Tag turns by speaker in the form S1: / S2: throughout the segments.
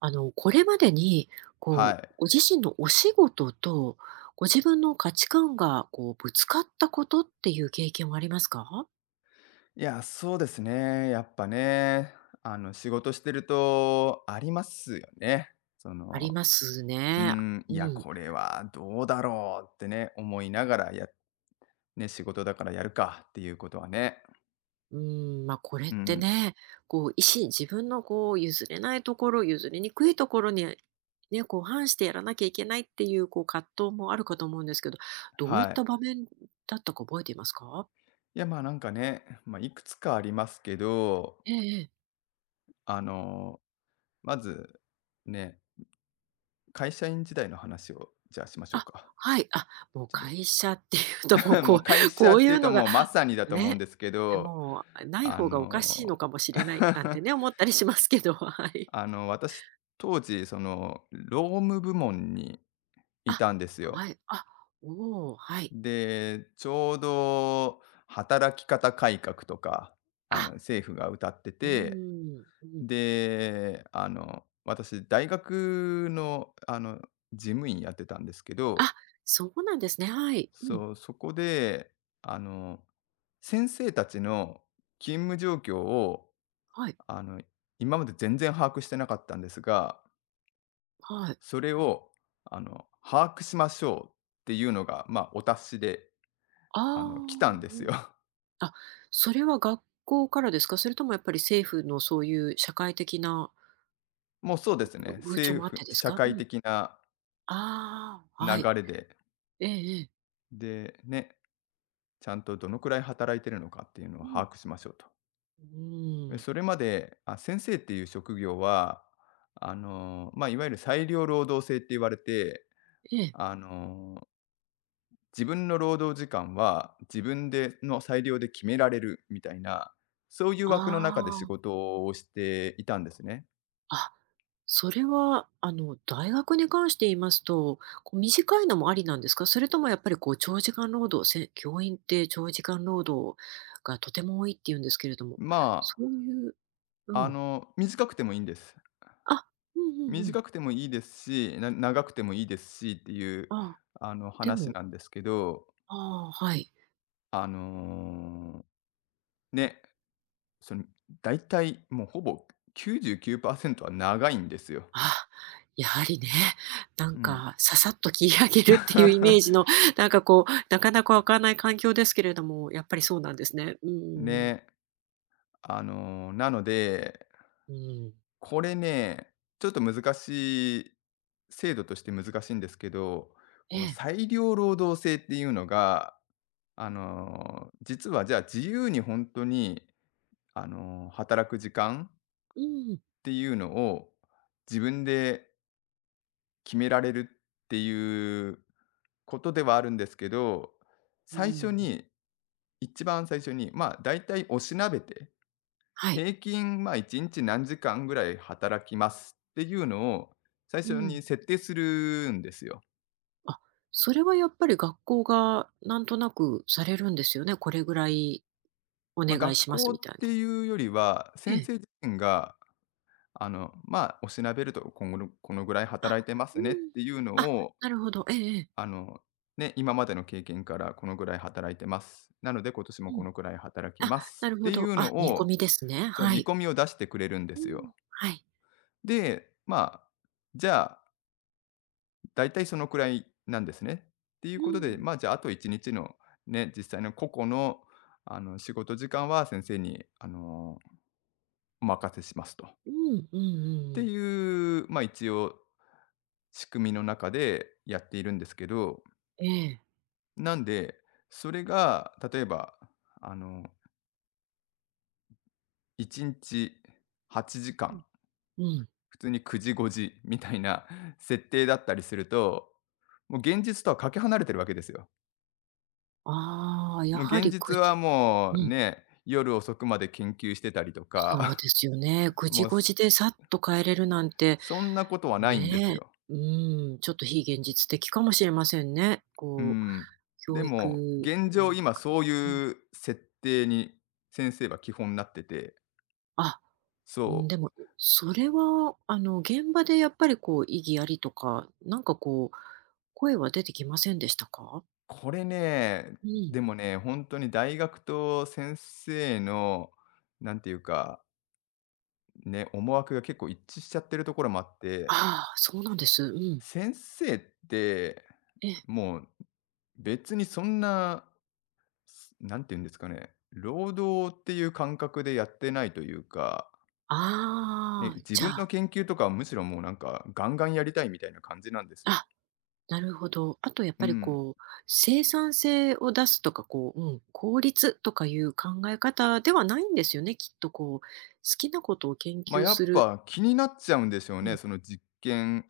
S1: これまでに、
S2: はい。
S1: ご自身のお仕事と、ご自分の価値観が、ぶつかったことっていう経験はありますか？
S2: いや、そうですね。やっぱね、仕事してるとありますよね。そ
S1: あり
S2: の、
S1: ますね。うん。
S2: これはどうだろうってね、思いながらや、ね、仕事だからやるかっていうことはね。
S1: うん、まあ、これ
S2: う
S1: って
S2: ん。
S1: ね、意思自分の譲れないところ、譲りにくいところに、ね、反してやらなきゃいけないっていう、葛藤もあるかと思うんですけど、どういっ
S2: はい。
S1: た場面だったか覚えていますか？
S2: いや、まあなんかね、まあ、いくつかありますけど、
S1: えええ
S2: あの、まず、ね、会社員時代の話を、じゃあしましょう
S1: あ、
S2: か。
S1: はい。あ、もう
S2: ちょっと
S1: 会社っていうと、もう
S2: もう会社
S1: こう
S2: っ
S1: い
S2: ていう
S1: う
S2: と、
S1: のが
S2: もうまさにだと思うん
S1: ね、
S2: ですけど、
S1: もうない
S2: あ
S1: 方がおかしいの
S2: の、
S1: かもしれないなんて ね、思ったりしますけど、はい。
S2: 私、当時、その、労務部門にい
S1: あ、
S2: たんですよ。
S1: はい。あ、おお、はい。
S2: で、ちょうど働き方改革とか、
S1: あ、
S2: 政府が歌って
S1: うー
S2: て、
S1: ん、うん。
S2: で、私、大学の、事務員やってたんですけど、
S1: あ、そうなんですね。はい。うん。
S2: そう、そこで、あの、先生たちの勤務状況を
S1: はい、
S2: あの、今まで全然把握してなかったんですが、
S1: はい。
S2: それを、把握しましょうっていうのが、まあ、お達しで、
S1: ああ、
S2: 来たんで
S1: う
S2: す
S1: ん。
S2: よ。
S1: あ、それは学校からですか？それともやっぱり政府のそういう社会的な
S2: もうそうですね、
S1: 風潮
S2: 政
S1: もあっ
S2: 府
S1: てです
S2: 社
S1: か？う
S2: 会
S1: ん。
S2: 的な
S1: ああ、はい。
S2: 流れで、
S1: ええええ。
S2: で、ね、ちゃんとどのくらい働いてるのかっていうのを
S1: うん。
S2: 把握しましょうと。
S1: うー
S2: で
S1: ん。
S2: それまで、あ、先生っていう職業は、あの、まあ、いわゆる裁量労働制って言われて、
S1: ええ。
S2: あの自分の労働時間は自分での裁量で決められるみたいな、そういう
S1: あ
S2: 枠の中で仕
S1: あ。
S2: 事をしていたんですね。
S1: あ、それは、大学に関して言いますと、短いのもありなんですか？それともやっぱり長時間労働、教員って長時間労働がとても多いって言うんですけれども、
S2: ま
S1: そういうう
S2: あ、
S1: ん。
S2: 短くてもいいんです。
S1: あ、うんうんうん。
S2: 短くてもいいですし、な長くてもいいですしっていう
S1: ああ、で
S2: 話
S1: も
S2: なんですけど、
S1: ああ、はい。
S2: あのーね、その大体もうほぼ99%は長いんですよ。
S1: あやはりね、な
S2: う
S1: ん
S2: ん。
S1: かささっと切り上げるっていうイメージの、なんかなかなか湧かない環境ですけれども、やっぱりそうなんですね。うんうんう
S2: ね、なので、
S1: ん。
S2: これね、ちょっと難しい、制度として難しいんですけど、
S1: え
S2: この
S1: え。
S2: 裁量労働制っていうのが、実はじゃあ自由に本当に、働く時間っ
S1: うん。
S2: ていうのを自分で決められるっていうことではあるんですけど、
S1: う
S2: 最初
S1: ん。
S2: に一番最初に、まあ、大体おしなべて
S1: はい。
S2: 平均、まあ、1日何時間ぐらい働きますっていうのを最
S1: う
S2: 初
S1: ん。
S2: に設定するんですよ。
S1: あ、それはやっぱり学校がなんとなくされるんですよね。これぐらいお
S2: まあ、
S1: 願い
S2: 学
S1: しま
S2: 校
S1: す
S2: っ
S1: みたいな。
S2: ていうよりは、
S1: え
S2: 先
S1: え。
S2: 生自身が、まあ、お調べるとこのこのぐらい
S1: あ、
S2: 働いてま
S1: う
S2: すねっ
S1: ん。
S2: ていうの
S1: あ、
S2: を、
S1: なるほど。ええええ。
S2: あの、ね、今までの経験からこのぐらい働いてます。なので今年も
S1: う
S2: こ
S1: ん。
S2: のぐらい働き
S1: あ、
S2: ます
S1: なる
S2: っ
S1: ほ
S2: てい
S1: ど。
S2: う
S1: あ、
S2: の
S1: 見込
S2: を、
S1: みですね。
S2: その
S1: は
S2: 見
S1: い。
S2: 込みを出してくれるんで
S1: う
S2: す
S1: ん。
S2: よ。
S1: はい。
S2: で、まあ、じゃあだいたいそのくらいなんですね。っていう
S1: う
S2: ことで、
S1: ん。
S2: まあ、じゃあ、あと1日のね、実際の個々の、仕事時間は先生に、お任せしますと。っ
S1: うん。うんうんう
S2: て
S1: ん。
S2: いう、まあ、一応仕組みの中でやっているんですけど、
S1: ええ。
S2: なんで、それが例えば、あの、1日8時
S1: う
S2: 間、
S1: ん。うんええうん
S2: 普通に9時、5時みたいな設定だったりすると、もう現実とはかけ離れてるわけですよ。
S1: ああ、や
S2: もう
S1: は
S2: 現
S1: り
S2: 実はも
S1: う
S2: う
S1: ん。
S2: ね、夜遅くまで研究してたりと
S1: そう
S2: か、
S1: ですよね。くじ
S2: もう
S1: ごじでさっと帰れるなんて
S2: そんなことはないんです
S1: ね
S2: よ。
S1: え、うん、ちょっと非現実的かもしれませんね。
S2: うん。で
S1: 教
S2: も、
S1: 育、
S2: 現
S1: う
S2: 状
S1: ん、
S2: 今そう
S1: うん、
S2: いう設定に先生は基本になってて、
S1: あ、うん、
S2: そ
S1: でも、
S2: う、
S1: それは、現場でやっぱり意義ありとか、なんか声は出てきませんでしたか？
S2: これね、
S1: うん。
S2: でもね、本当に大学と先生の、なんていうか、ね、思惑が結構一致しちゃってるところもあっ
S1: あ
S2: て、
S1: あ、そうなんです。うん。
S2: 先生って、
S1: ええ。
S2: もう別にそんななんて言うんですかね、労働っていう感覚でやってないというか、ね、
S1: ああ、
S2: 自
S1: じゃ
S2: 分の
S1: あ、
S2: 研究とかはむしろもうなんかガンガンやりたいみたいな感じなんですよ。
S1: あなるほど。あとやっ
S2: う
S1: ぱり
S2: ん。
S1: 生産性を出すとか、うん、効率とかいう考え方ではないんですよね、きっと好きなことを研
S2: まあ、
S1: 究
S2: や
S1: す
S2: っ
S1: る、
S2: ぱ気になっちゃうんでしょう
S1: う
S2: ね、
S1: ん、
S2: その実験。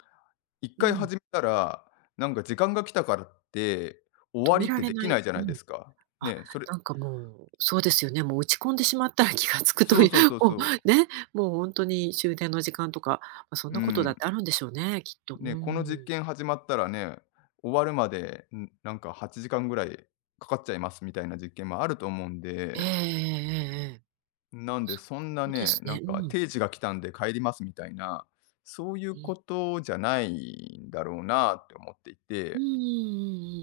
S2: 一
S1: う
S2: 回
S1: ん、
S2: 始めたら、なんか時間が来たからって終
S1: 止
S2: わ
S1: め
S2: りっ
S1: ら
S2: て
S1: れ
S2: で
S1: な
S2: きな
S1: い、
S2: いじゃ
S1: う
S2: ないで
S1: ん。
S2: すか。
S1: あ、
S2: ね、それ、
S1: なんかもう、そうですよね、もう打ち込んでしまったら気がつくと
S2: そ
S1: い
S2: う
S1: う、
S2: そう そうそう。
S1: ね、もう本当に終電の時間とか、ま、そん
S2: う
S1: なことだ
S2: ん。
S1: ってあるんでしょうね、きっと。う
S2: ね、この実
S1: ん。
S2: 験始まったらね、終わるまでんなんか8時間ぐらいかかっちゃいますみたいな実験もあると思うん
S1: えええ
S2: で、
S1: えええ
S2: なんで、
S1: そ
S2: そんな
S1: うで
S2: ね、
S1: す
S2: なん
S1: ね、う
S2: か
S1: ん、
S2: 定時が来たんで帰りますみたいな、そういう
S1: う
S2: こ
S1: ん。
S2: とじゃないんだろうなって思ってい
S1: うん
S2: て、
S1: うんう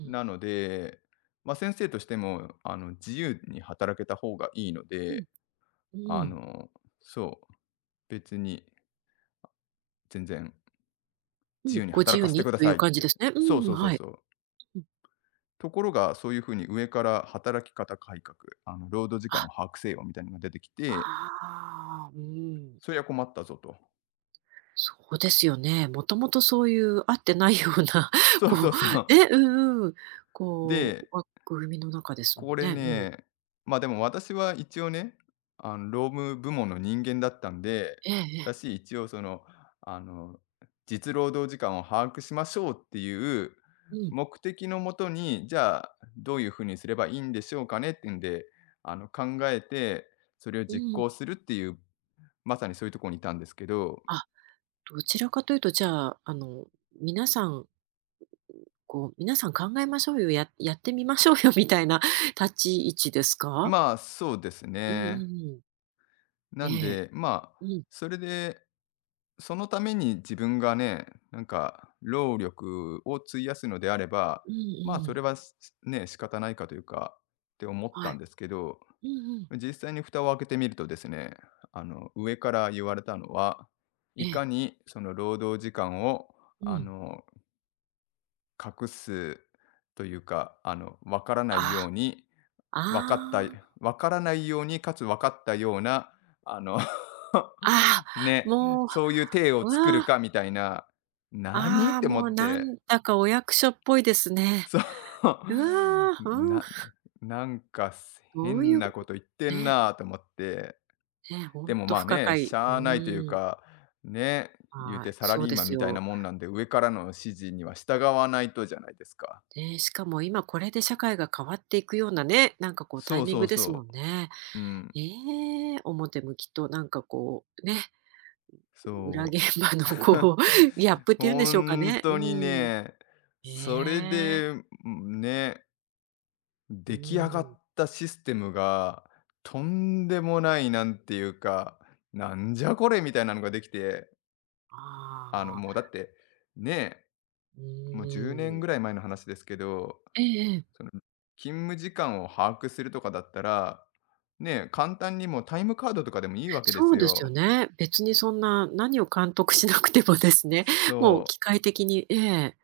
S1: んう
S2: な
S1: ん。
S2: ので、まあ、先生としてもあの自由に働けた方がいいの
S1: うん
S2: で、
S1: うん
S2: あ
S1: うん。
S2: の、そう、別に全然
S1: う
S2: 自
S1: ん、
S2: 由に
S1: ご自
S2: 働か
S1: 由
S2: せて
S1: に
S2: くだ
S1: とい
S2: さ
S1: う
S2: いっ
S1: 感じで
S2: て。
S1: すね。
S2: そう
S1: うん、
S2: そうそう
S1: はい。
S2: そう。
S1: うん。
S2: ところが、そういうふうに上から働き方改革、あの労働時間
S1: あ、
S2: を把握せよみたいなのが出てき
S1: あ
S2: て、
S1: あ、うん。
S2: そりゃ困ったぞと。
S1: そうですよね。もともとそういう合ってないような、
S2: そう
S1: こ
S2: そうそう。
S1: ね、うんうん、
S2: で、
S1: 枠組みの中ですも
S2: こ
S1: ん
S2: れ
S1: ね。うん。
S2: ね、ま、あでも私は一応ね、労務部門の人間だったんで、
S1: えええ
S2: だ
S1: え。
S2: し、一応その、あの、実労働時間を把握しましょうっていう
S1: うん、
S2: 目的のもとに、じゃあ、どういう風にすればいいんでしょうかねっていうんで、考えて、それを
S1: う
S2: 実
S1: ん。
S2: 行するっていう、まさにそういうところにいたんですけど、
S1: あ、どちらかというと、じゃあ、皆さん、皆さん考えましょうよ、やってみましょうよみたいな 立ち位置ですか？
S2: まあ、そうです
S1: うんう
S2: ね。
S1: んうん。
S2: な
S1: え
S2: ん
S1: え。
S2: で、まあ、
S1: うん。
S2: それでそのために自分がね、なんか労力を費やすのであれば、
S1: うん
S2: まあ、
S1: う
S2: それ
S1: ん。
S2: は、すね、仕方ないかというかって思っ
S1: は
S2: た
S1: い。
S2: んですけど、
S1: うんうん。
S2: 実際に蓋を開けてみるとですね、上から言われたのは、
S1: え
S2: い
S1: え。
S2: かにその労働時間を、
S1: う
S2: あ
S1: ん。
S2: の、隠すというか、わからない
S1: あ、
S2: ように分かった
S1: ああ、
S2: 分からないように、かつ分かったような、あの、
S1: あ あ、
S2: ね、
S1: もう、
S2: そういう体
S1: う
S2: を作る
S1: わ、
S2: かみたいな、何？っ
S1: ああ、
S2: て思
S1: もう
S2: っ
S1: な
S2: て、
S1: んだかお役所っぽいですね。
S2: そう、
S1: うわ、うん、
S2: ななんか
S1: どうい
S2: 変
S1: う、
S2: なこと言ってん
S1: ね、
S2: なと思って、
S1: ね、ほ
S2: で
S1: ん
S2: も
S1: と
S2: ま
S1: 不
S2: あ
S1: 可
S2: ね、し
S1: 解。う
S2: ゃあないという
S1: ーん、
S2: か、ね、言う
S1: は
S2: て
S1: い、
S2: サラ
S1: そう
S2: リー
S1: で
S2: マン
S1: す
S2: みたいな
S1: よ。
S2: もんなんで、上からの指示には従わないとじゃないですか。
S1: ね、しかも今これで社会が変わっていくようなね、なんかタ
S2: そ
S1: イ
S2: う
S1: ミン
S2: そう
S1: グですも
S2: そ
S1: んね。
S2: う。うん。
S1: ええ、表向きとなんかね、裏
S2: そ
S1: 現場
S2: う。
S1: の ギャップっていうんでしょうか
S2: 本
S1: ね。う
S2: 当に
S1: ん。
S2: ね、
S1: え
S2: それ
S1: え、
S2: で、ね、
S1: う
S2: 出来上が
S1: ん、
S2: ったシステムが、とんでもない、なんていうか、なんじゃこれみたいなのができて、
S1: あ
S2: もう
S1: あ。
S2: だって、ね、
S1: う
S2: もう10
S1: ー
S2: 年
S1: ん。
S2: ぐらい前の話ですけど、
S1: ええええ、
S2: その、勤務時間を把握するとかだったら、ね、簡単にもうタイムカードとかでもいいわけで
S1: そ
S2: す
S1: うですよ
S2: よ。
S1: ね。別にそんな何を監督しなくてもですね、もう
S2: そ
S1: 機
S2: う。
S1: 械的にええ、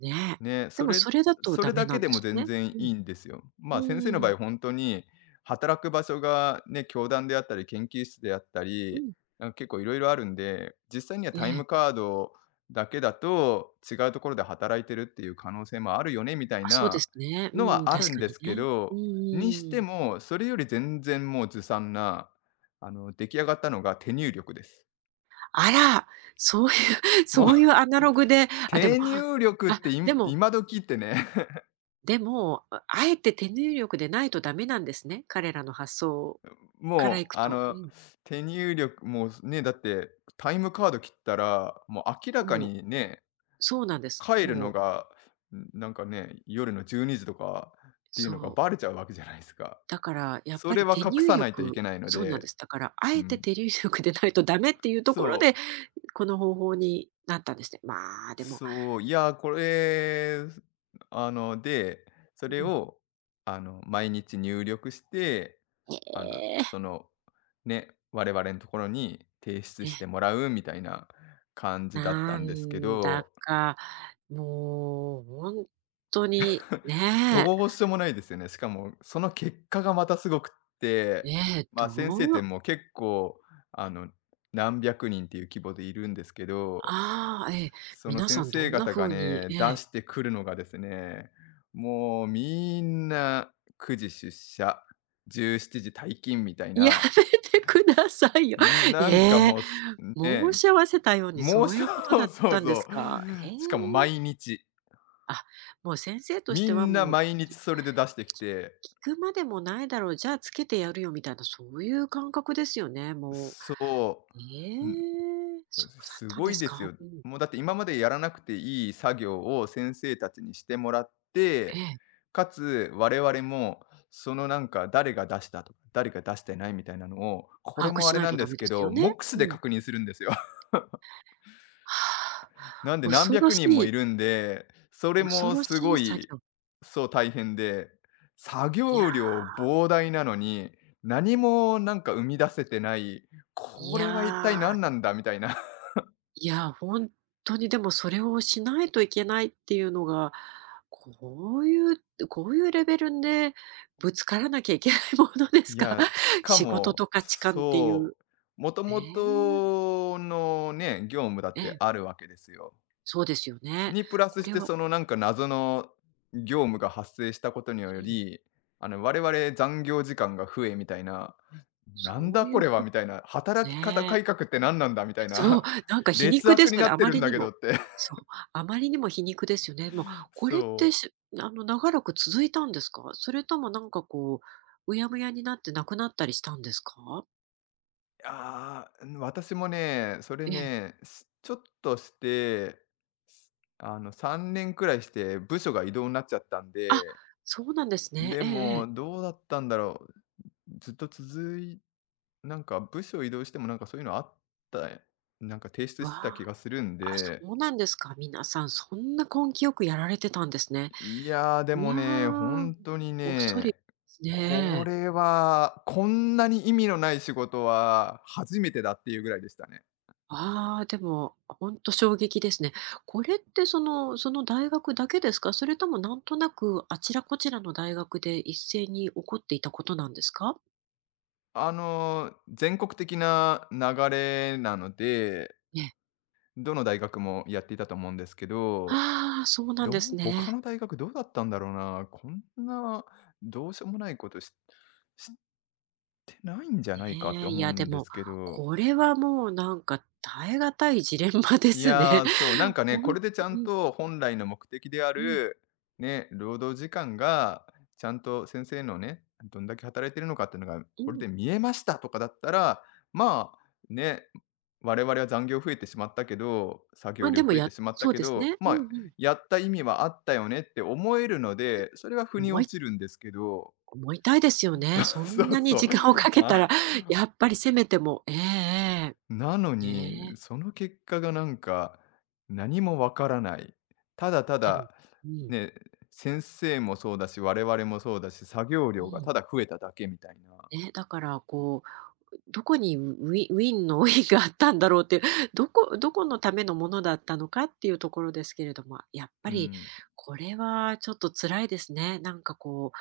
S1: ね。
S2: ね、
S1: でもそれだと
S2: そ
S1: ダ
S2: れ
S1: メ
S2: だけ
S1: なん
S2: で
S1: で
S2: も
S1: す
S2: 全
S1: よね。
S2: 然
S1: う
S2: い
S1: ん。
S2: いんですよ。まあ、先生の
S1: うー
S2: 場
S1: ん。
S2: 合本当に、働く場所がね、教壇であったり、研究室であった
S1: う
S2: り、
S1: ん。
S2: なんか結構いろいろあるんで、実際には
S1: え
S2: タイ
S1: え。
S2: ムカードだけだと、違うところで働いてるっていう可能性もあるよね、みたい
S1: あ、そうで
S2: な
S1: すね。
S2: の
S1: うん、
S2: はあ
S1: 確
S2: るん
S1: か
S2: で
S1: に
S2: すけ
S1: ね。う
S2: ど、
S1: んう
S2: にして
S1: んうん。
S2: も、それより全然もうずさんな、出来上がったのが手入力です。
S1: あら、そういう
S2: もう、
S1: そういう アナログで、あ、でも、
S2: 手
S1: あ、
S2: 入力って今
S1: でも
S2: 今時ってね
S1: でも、ああえて手入力でないとダメなんですね、彼らの発想からい
S2: もう、
S1: く
S2: あ
S1: と。う
S2: の、
S1: ん、
S2: 手入力もうね、だってタイムカード切ったら、もう明らか
S1: もう、
S2: にね、
S1: そうなんです。
S2: 帰る
S1: も
S2: の
S1: う
S2: が、なんかね、夜の12時とかっていう
S1: そ
S2: のが
S1: う。
S2: バレちゃうわけじゃないですか。
S1: だからやっ
S2: そ
S1: ぱ
S2: れ
S1: り
S2: は
S1: 手
S2: 隠
S1: 入
S2: さないとい
S1: 力
S2: けないの
S1: そうなんで
S2: で、
S1: す。だから、あ
S2: う
S1: えて
S2: ん。
S1: 手入力でないとダメっていうところ
S2: そう、
S1: で、この方法になったんですね。まあ、でも、
S2: そう、いや、これ、で、それ
S1: うん、
S2: を、毎日入力してあの、
S1: え
S2: その、ね、我々のところに提出
S1: え、
S2: してもらうみたいな感じだった
S1: な
S2: んですけ
S1: んだ
S2: ど、
S1: か、もう本当に ね
S2: どうしようもないですよね。しかもその結果がまたすごくって、
S1: え、ええ、ど
S2: ま、先生って
S1: う
S2: もう結構、あの、何百人っていう規模でいるんですけど、
S1: ああ、ええ、
S2: その
S1: 皆
S2: 先
S1: さんど
S2: 生
S1: んな
S2: 方が
S1: 風に
S2: ね、
S1: え
S2: 出
S1: え。
S2: し てくるのがですね、もうみんな9時出社、17時退勤みたい
S1: や
S2: な、
S1: めてくださいよ。
S2: なんか
S1: ええ、
S2: もうす
S1: 申
S2: ね、
S1: し合わせたように
S2: も
S1: そ
S2: う、
S1: うい
S2: そ
S1: うことだ
S2: う
S1: っ
S2: そう
S1: たんです
S2: そ
S1: か？へえ。
S2: う。しかも毎日。
S1: あ、もう先生とし
S2: み
S1: ては
S2: んな
S1: もう、
S2: 毎日
S1: き
S2: それで出してきて、
S1: 聞くまでもないだろう、じゃあつけてやるよみたいな、そういう感覚ですよね、も
S2: そ
S1: う。ええ、
S2: う、うん、
S1: そうだっ
S2: す
S1: たん
S2: ご
S1: で
S2: い
S1: す
S2: です
S1: か。
S2: よ。
S1: うん。
S2: もうだって今までやらなくていい作業を先生たちにしてもらっ
S1: え
S2: て、
S1: え、
S2: かつ我々もそのなんか誰が出したとか、誰が出してないみたいなのを、こ
S1: 把
S2: れ
S1: 握
S2: もあ
S1: し
S2: れ
S1: ない
S2: な
S1: と
S2: んで
S1: ダ
S2: す
S1: メで
S2: け
S1: すよ
S2: ど、
S1: ね。
S2: 目視
S1: う
S2: で
S1: ん。
S2: 確認するんですよ。
S1: はあ、
S2: なんで
S1: 恐
S2: 何
S1: ろ
S2: 百
S1: し
S2: 人もい
S1: い
S2: るんで、それ
S1: 恐
S2: も
S1: ろ
S2: す
S1: し
S2: ご
S1: い作
S2: い、
S1: 業。
S2: そう、大変で、作
S1: いや、
S2: 業量膨大なのに、何もなんか生み出せてない、
S1: い
S2: これは一体
S1: や。
S2: 何なんだみたいな。
S1: いや、本当にでもそれをしないといけないっていうのが、こういうこういうレベルでぶつからなきゃいけないものです
S2: い
S1: か？
S2: や、し か
S1: 仕事
S2: も、
S1: と価値観っていう。
S2: そう、もと
S1: え
S2: も
S1: え。
S2: とのね、業務だっ
S1: え
S2: て
S1: え、
S2: あるわけですよ。
S1: そうですよね。
S2: にプラス
S1: こ
S2: し
S1: れ
S2: て、
S1: は
S2: そのなんか謎の業務が発生したことによ
S1: うん、
S2: り、我々残業時間が増えみたいな、なん
S1: そ
S2: だ
S1: うい
S2: こ
S1: う
S2: れは
S1: こ
S2: み
S1: と
S2: たいな、働き方
S1: ね。
S2: 改革って何なんだみたい
S1: そ
S2: な、
S1: う、なん か皮
S2: 劣
S1: 肉で
S2: 悪
S1: す
S2: に
S1: よ
S2: な
S1: ね、
S2: っ
S1: あ
S2: て
S1: ま
S2: るん
S1: り
S2: だ
S1: に
S2: けど
S1: も。
S2: って。
S1: そう、あまりにも皮肉ですよね。もうこれって
S2: そう。
S1: しあの、長らく続いたんですか？それともなんかうやむやになってなくなったりしたんですか？
S2: ああ、私もね、それ
S1: ええ。
S2: ね、ちょっとして、3年くらいして部署が異動になっちゃったん
S1: あ、
S2: で、
S1: そうなんですね。
S2: で
S1: えええ
S2: も
S1: え。
S2: どうだったんだろう、ずっと続いなんか部署移動してもなんかそういうのあった提出
S1: わ
S2: してた気
S1: あ、
S2: がするん
S1: あ、
S2: で、
S1: そうなんですか。皆さんそんな根気よくやられてたんですね。
S2: いや、でもね、
S1: わあ、
S2: 本当に
S1: 恐れ
S2: ね、
S1: です
S2: こ
S1: ね、え
S2: れ
S1: え。
S2: はこんなに意味のない仕事は初めてだっていうぐらいでしたね。
S1: ああ、でも、ほんと衝撃ですね。これってその大学だけですか？それともなんとなくあちらこちらの大学で一斉に起こっていたことなんですか？
S2: あの、全国的な流れなので、
S1: ね。
S2: どの大学もやっていたと思うんですけど、
S1: ああ、そうなんですね。
S2: 他の大学どうだったんだろうな、こんなどうしようもないことしてないんじゃないかっ
S1: ね
S2: て
S1: え、い
S2: 思う
S1: やで
S2: んで
S1: も、
S2: すけど、
S1: これはもうなんか耐え難いジレンマで
S2: い
S1: すね。
S2: やー、そう、なん かね、
S1: ほ
S2: こ
S1: ん
S2: れ
S1: と、
S2: でちゃん
S1: うん
S2: と本来の目的であ
S1: うん
S2: る、ね、労働時間がちゃんと先生のね、どんだけ働いてるのかっていうのが、
S1: う
S2: これ
S1: ん。
S2: で見えましたとかだったら、まあ、ね、我々は残業増えてしまったけど、作業
S1: ま、
S2: 量
S1: でも
S2: 増えてしまった
S1: そう
S2: け
S1: です
S2: ど、
S1: ね。う
S2: ま
S1: んう
S2: あ、
S1: ん。
S2: やった意味はあったよねって思えるので、それは腑に
S1: 思
S2: 落
S1: い
S2: ちるんですけど、
S1: 思いたいですよ
S2: そ
S1: ね。
S2: う
S1: そ
S2: そ
S1: ん
S2: う
S1: なに
S2: そう。
S1: 時間をかけたら
S2: あ
S1: やっぱりせめてもええ
S2: なの
S1: ええ。
S2: に、
S1: ねえ。
S2: その結果がなんか、何もわからない。ただた
S1: でも
S2: だ、
S1: うん、
S2: ね、先生もそうだし、我々もそうだし、作業
S1: う
S2: 量が
S1: ん。
S2: ただ増えただけみたいな。
S1: ね、だからどこにウィンの ウィンがあったんだろうっていう、どこのためのものだったのかっていうところですけれども、やっぱ
S2: う
S1: り
S2: ん、
S1: これはちょっと辛いですね。なんかこ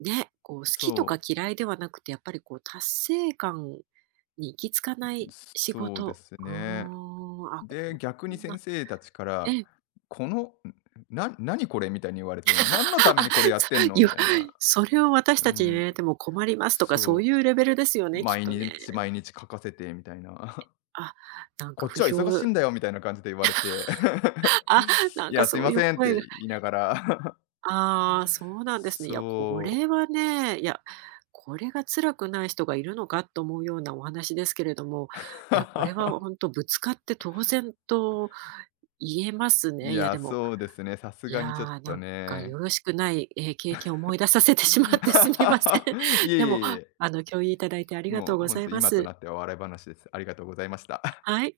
S1: う、ね、好きとか
S2: そ
S1: 嫌いではなくて、やっぱり達成感に行き着か
S2: う、
S1: ない仕
S2: そうで
S1: 事。
S2: す
S1: うー
S2: ね。
S1: ん、あ、こ
S2: で、
S1: ん
S2: 逆に先
S1: な
S2: 生たちから、
S1: ええ。
S2: この、何これみたいに言われて、何のた め
S1: あ、
S2: にこれやって
S1: そ
S2: んの
S1: い
S2: み
S1: や、
S2: たいな。
S1: それを私
S2: う
S1: たちに言
S2: ん、
S1: われても困りますとか、そう
S2: そ
S1: いうレベルですよ
S2: う。
S1: ね、きっ
S2: 毎
S1: とね。
S2: 日毎日書かせてみたいな。
S1: あ、なん
S2: こ
S1: か
S2: っ
S1: 不
S2: ちは忙し
S1: 評
S2: い んだよみたいな感じで言われて、
S1: あ、な
S2: い
S1: んか
S2: や、すい
S1: そう
S2: ま
S1: いう
S2: せんっ
S1: 声が
S2: て言い ながら、
S1: ああ、そう なんですね。いや、こ
S2: そう。
S1: れはね、いや、これが辛くない人がいるのかと思うようなお話ですけれども、いや、これは 本当ぶつかって当然と言えます
S2: い
S1: ね。いや、
S2: や、
S1: でも、
S2: そうですね、さす
S1: い
S2: が
S1: や
S2: にちょっ
S1: ー、な
S2: と
S1: んかよ
S2: ね。
S1: ろしくない、経験を思い出させてしまってすみません。
S2: い え
S1: で
S2: いえ
S1: も、
S2: いえ、
S1: 共有いただいてありがとう
S2: もう
S1: ご
S2: ほ
S1: ざ
S2: ん
S1: い
S2: と
S1: ま
S2: 今と
S1: す。
S2: なっては笑い話です。ありがとうございました。
S1: はい。